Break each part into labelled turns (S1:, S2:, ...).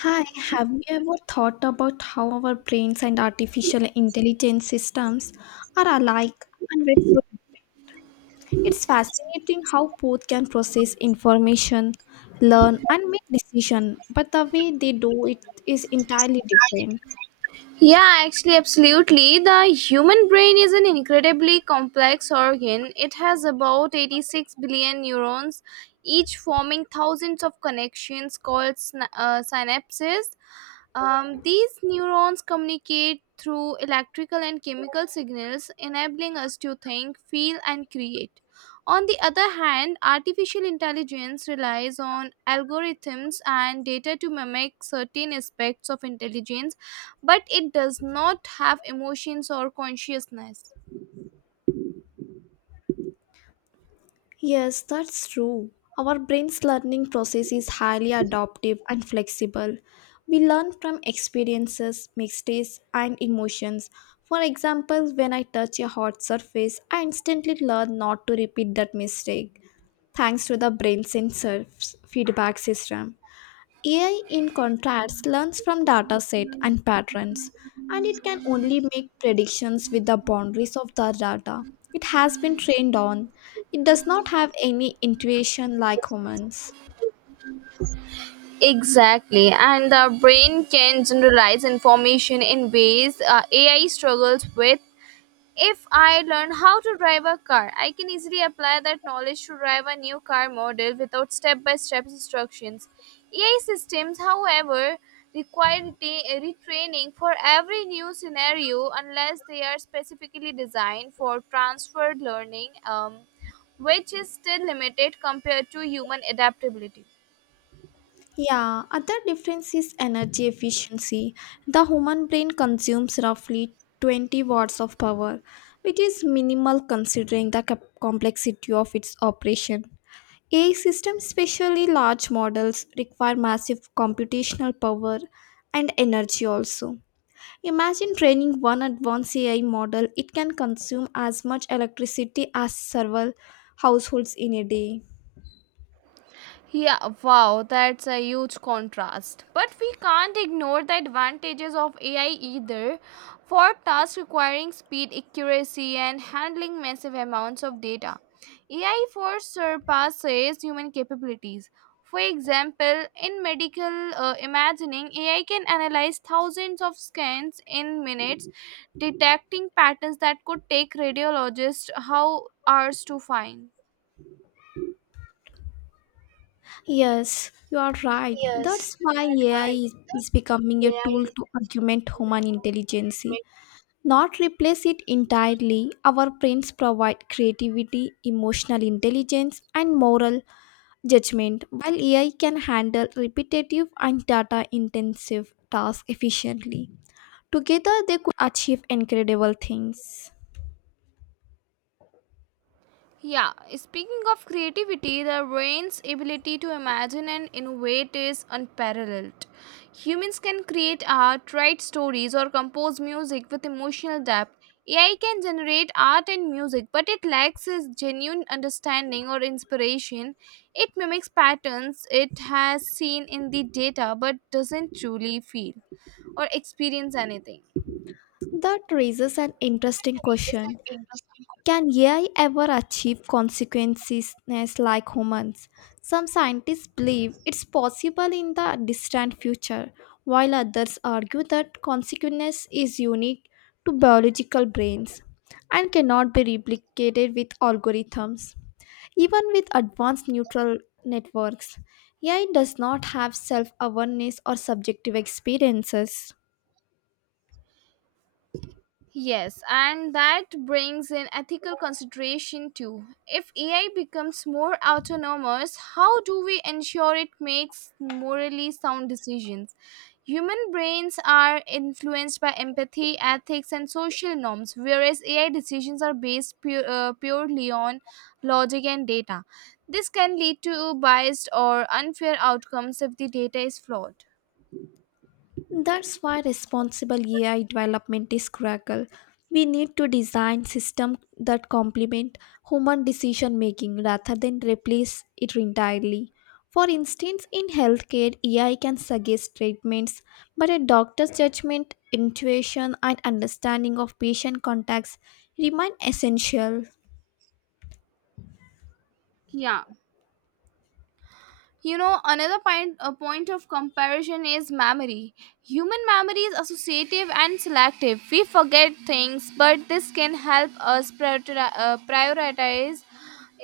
S1: Hi, have you ever thought about how our brains and artificial intelligence systems are alike and very different? It's fascinating how both can process information, learn, and make decisions, but the way they do it is entirely different.
S2: Yeah, actually, absolutely. The human brain is an incredibly complex organ. It has about 86 billion neurons, each forming thousands of connections called synapses. These neurons communicate through electrical and
S1: Is
S2: chemical
S1: related to
S2: signals,
S1: the
S2: enabling us
S1: different
S2: to
S1: kinds
S2: think,
S1: of friends
S2: feel,
S1: in
S2: and
S1: our lives do things
S2: create.
S1: for each other.
S2: On the other
S1: Only a
S2: hand,
S1: few are
S2: artificial
S1: special friends
S2: intelligence relies
S1: who love
S2: on
S1: us for who we are, and
S2: algorithms and data to
S1: not for what
S2: mimic certain aspects
S1: we
S2: of intelligence, but it does not have emotions or
S1: have or what
S2: consciousness.
S1: we do. Yes, that's true. Our brain's learning process is highly adaptive and flexible. We learn from experiences, mistakes, and emotions. For example, when I touch a hot surface, I instantly learn not to repeat that mistake thanks to the brain's sensor feedback system. AI, in contrast, learns from data set and patterns, and it can only make predictions with the boundaries of the data it has been trained on. It does not have any intuition like humans.
S2: Exactly, and the brain can generalize information in ways AI struggles with. If I learn how to drive a car, I can easily apply that knowledge to drive a new car model without step by step instructions. AI systems, however, require retraining for every new scenario unless they are specifically designed for transferred learning, which is still limited compared to human adaptability.
S1: Yeah, other difference is energy efficiency. The human brain consumes roughly 20 watts of power, which is minimal considering the complexity of its operation. AI systems, especially large models, require massive computational power and energy also. Imagine training one advanced AI model, it can consume as much electricity as several households in a day.
S2: Yeah, wow, that's a huge contrast. But we can't ignore the advantages of AI either. For tasks requiring speed, accuracy, and handling massive amounts of data, AI for surpasses human capabilities. For example, in medical imagining, AI can analyze thousands of scans in minutes, detecting patterns that could take radiologists how hours to find.
S1: Yes, you are right. That's why AI is becoming a tool to augment human intelligence, not replace it entirely. Our brains provide creativity, emotional intelligence, and moral judgment. While AI can handle repetitive and data intensive tasks efficiently, together they could achieve incredible things.
S2: Yeah, speaking of creativity, the brain's ability to imagine and innovate is unparalleled. Humans can create art, write stories, or compose music with emotional depth. AI can generate art and music, but it lacks a genuine understanding or inspiration. It mimics patterns it has seen in the data but doesn't truly feel or experience anything.
S1: That raises an interesting question. Can AI ever achieve consequences like humans? Some scientists believe it's possible in the distant future, while others argue that consequence is unique to biological brains and cannot be replicated with algorithms. Even with advanced neural networks, AI does not have self awareness or subjective experiences.
S2: Yes, and that brings in ethical consideration too. If AI becomes more autonomous, how do we ensure it makes morally sound decisions? Human brains are influenced by empathy, ethics, and social norms, whereas AI decisions are based purely on logic and data. This can lead to biased or unfair outcomes if the data is flawed.
S1: That's why responsible AI development is critical. We need to design systems that complement human decision making rather than replace it entirely. For instance, in healthcare, AI can suggest treatments, but a doctor's judgment, intuition, and understanding of patient contacts remain essential.
S2: Yeah. Another point, a point of comparison is memory. Human memory is associative and selective. We forget things, but this can help us prioritize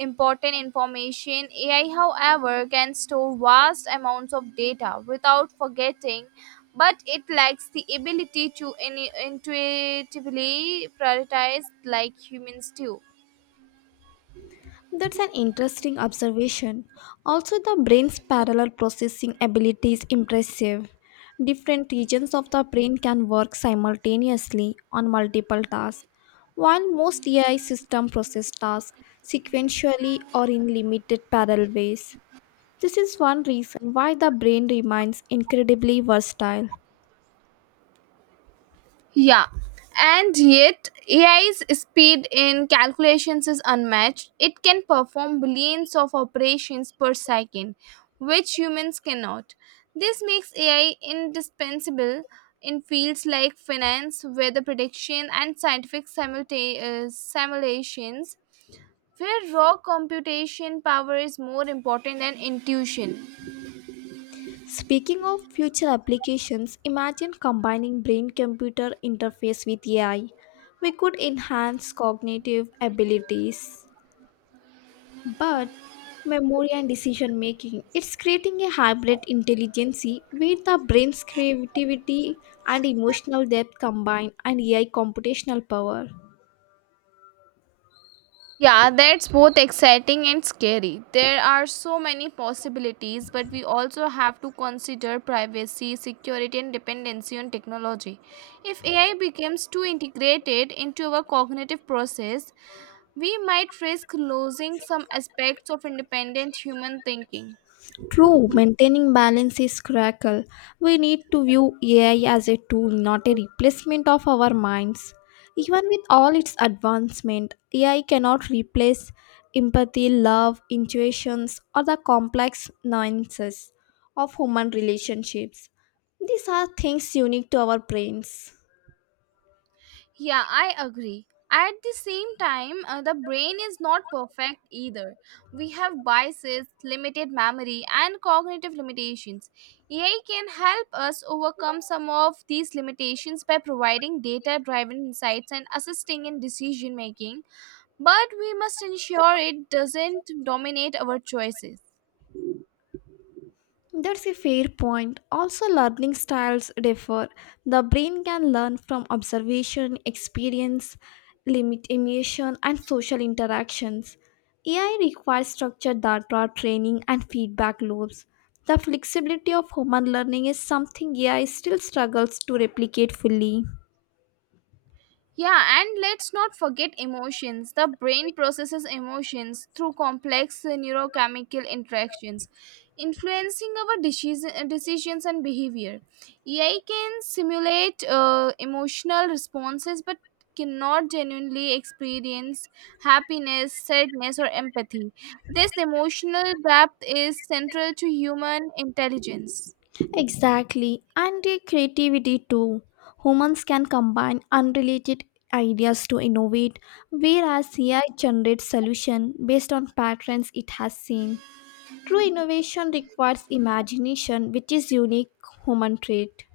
S2: important information. AI, however, can store vast amounts of data without forgetting, but it lacks the ability to intuitively prioritize like humans do.
S1: That's an interesting observation. Also, the brain's parallel processing ability is impressive. Different regions of the brain can work simultaneously on multiple tasks. While most AI systems process tasks sequentially or in limited parallel ways, this is one reason why the brain remains incredibly versatile.
S2: Yeah, and yet AI's speed in calculations is unmatched. It can perform billions of operations per second, which humans cannot. This makes AI indispensable in fields like finance, weather prediction, and scientific simulations, where raw computation power is more important than intuition.
S1: Speaking of future applications, imagine combining brain computer interface with AI. We could enhance cognitive abilities, but memory and decision making. It's creating a hybrid intelligence where the brain's creativity and emotional depth combine and AI computational power.
S2: Yeah, that's both exciting and scary. There are so many possibilities, but we also have to consider privacy, security, and dependency on technology. If AI becomes too integrated into our cognitive process, we might risk losing some aspects of independent human thinking.
S1: True, maintaining balance is critical. We need to view AI as a tool, not a replacement of our minds. Even with all its advancement, AI cannot replace empathy, love, intuitions, or the complex nuances of human relationships. These are things unique to our brains.
S2: Yeah, I agree. At the same time, the brain is not perfect either. We have biases, limited memory, and cognitive limitations. AI can help us overcome some of these limitations by providing data driven insights and assisting in decision making, but we must ensure it doesn't dominate our choices.
S1: That's a fair point. Also, learning styles differ. The brain can learn from observation, experience, limit emotion, and social interactions. AI requires structured data training and feedback loops. The flexibility of human learning is something AI still struggles to replicate fully.
S2: Yeah, and let's not forget emotions. The brain processes emotions through complex neurochemical interactions, influencing our decisions and behavior. AI can simulate emotional responses but cannot genuinely experience happiness, sadness, or empathy. This emotional depth is central to human intelligence.
S1: Exactly, and their creativity too. Humans can combine unrelated ideas to innovate, whereas AI generates solution based on patterns it has seen. True innovation requires imagination, which is unique human trait.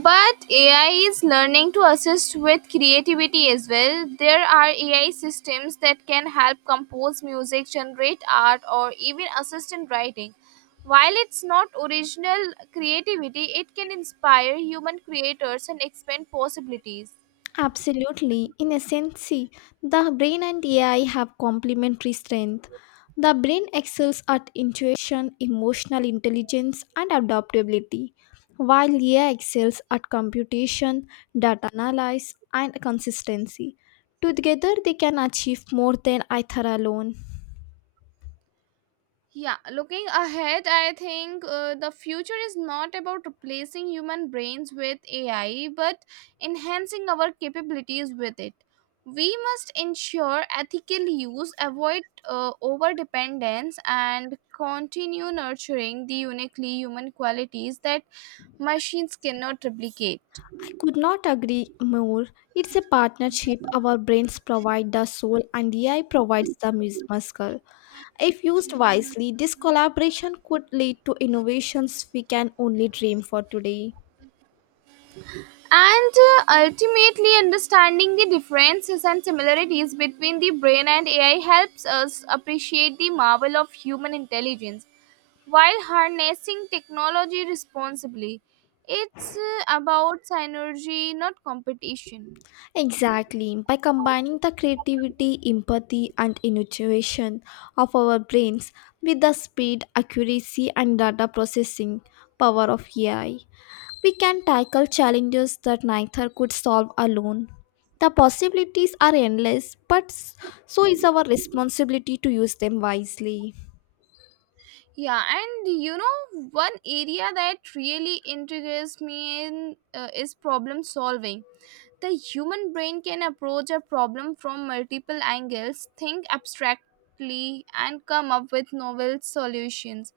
S2: But AI is learning to assist with creativity as well. There are AI systems that can help compose music, generate art, or even assist in writing. While it's not original creativity, it can inspire human creators and expand possibilities.
S1: Absolutely. In essence, see, the brain and AI have complementary strength. The brain excels at intuition, emotional intelligence, and adaptability, while AI excels at computation, data analysis, and consistency. Together, they can achieve more than either alone.
S2: Yeah, looking ahead, I think the future is not about replacing human brains with AI, but enhancing our capabilities with it. We must ensure ethical use, avoid over dependence, and continue nurturing the uniquely human qualities that machines cannot replicate.
S1: I could not agree more. It's a partnership. Our brains provide the soul, and AI provides the muscle. If used wisely, this collaboration could lead to innovations we can only dream for today.
S2: And ultimately understanding the differences and similarities between the brain and AI helps us appreciate the marvel of human intelligence while harnessing technology responsibly. It's about synergy, not competition.
S1: Exactly. By combining the creativity, empathy, and intuition of our brains with the speed, accuracy, and data processing power of AI, we can tackle challenges that neither could solve alone. The possibilities are endless, so is our responsibility to use them wisely.
S2: Yeah, and you know, one area that really intrigues me is problem solving. The human brain can approach a problem from multiple angles, think abstractly, and come up with novel solutions.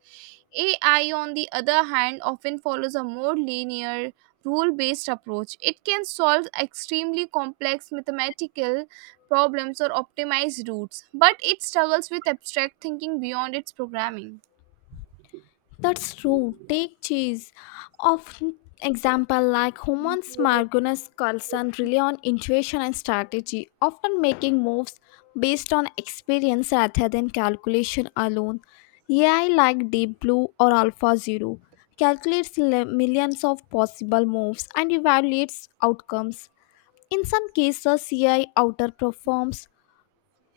S2: AI, on the other hand, often follows a more linear, rule based approach. It can solve extremely complex mathematical problems or optimize routes, but it struggles with abstract thinking beyond its programming.
S1: That's true. Take cheese. Of example, like humans, Margunas Carlson rely on intuition and strategy, often making moves based on experience rather than calculation alone. AI like Deep Blue or Alpha Zero calculates millions of possible moves and evaluates outcomes. In some cases, AI outperforms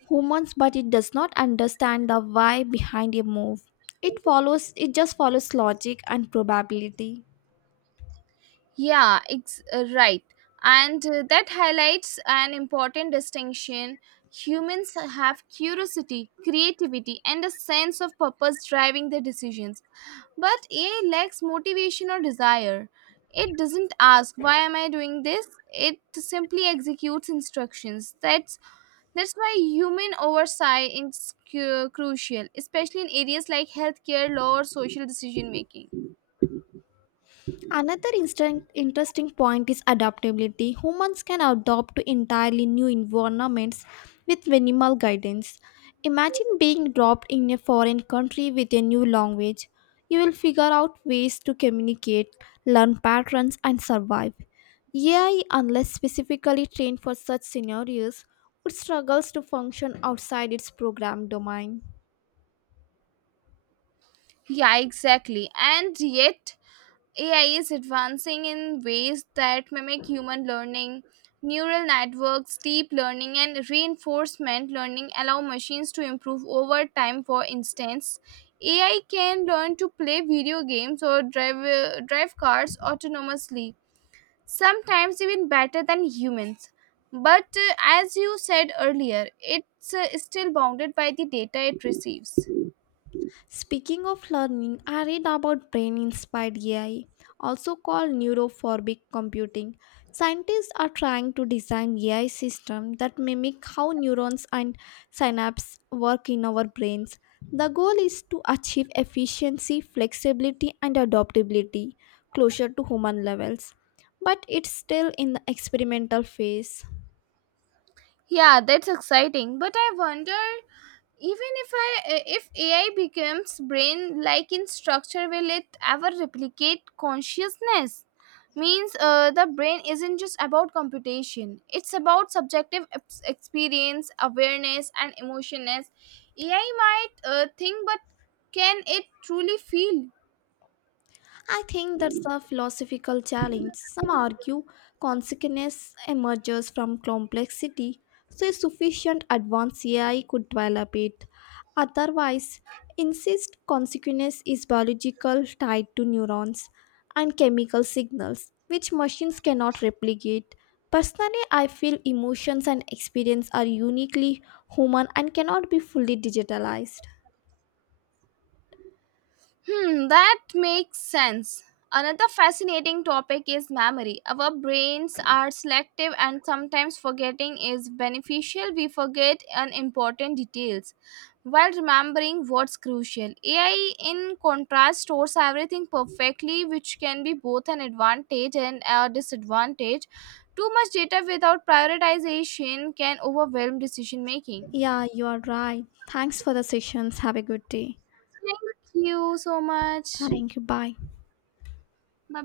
S1: humans but it does not understand the why behind a move it follows, it just follows logic and probability.
S2: Yeah, right. And that highlights an important distinction. Humans have curiosity, creativity, and a sense of purpose driving their decisions. But AI lacks motivation or desire. It doesn't ask why am I doing this? It simply executes instructions. That's why human oversight is crucial, especially in areas like healthcare, law, or social decision making.
S1: Another instant, interesting point is adaptability. Humans can adapt to entirely new environments with minimal guidance. Imagine being dropped in a foreign country with a new language. You will figure out ways to communicate, learn patterns, and survive. AI, unless specifically trained for such scenarios, would struggle to function outside its program domain.
S2: Yeah, exactly. And yet AI is advancing in ways that mimic human learning. Neural networks, deep learning, and reinforcement learning allow machines to improve over time. For instance, AI can learn to play video games or drive cars autonomously, sometimes even better than humans. But as you said earlier, it's still bounded by the data it receives.
S1: Speaking of learning, I read about brain inspired AI, also called neurophobic computing. Scientists are trying to design AI systems that mimic how neurons and synapses work in our brains. The goal is to achieve efficiency, flexibility, and adaptability closer to human levels, but it's still in the experimental phase.
S2: Yeah, that's exciting. But I wonder, even if I if AI becomes brain like in structure, will it ever replicate consciousness? Means the brain isn't just about computation; it's about subjective experience, awareness, and emotionness. AI might think, but can it truly feel?
S1: I think that's a philosophical challenge. Some argue consciousness emerges from complexity, so a sufficient advanced AI could develop it. Otherwise, insist consciousness is biological tied to neurons and chemical signals, which machines cannot replicate. Personally, I feel emotions and experience are uniquely human and cannot be fully digitalized.
S2: Hmm, that makes sense. Another fascinating topic is memory. Our brains are selective and sometimes forgetting is beneficial. We forget unimportant details while remembering what's crucial. AI, in contrast, stores everything perfectly, which can be both an advantage and a disadvantage. Too much data without prioritization can overwhelm decision making.
S1: Yeah, you are right. Thanks for the sessions. Have a good day.
S2: Thank you so much.
S1: Thank you. Bye.
S2: Bye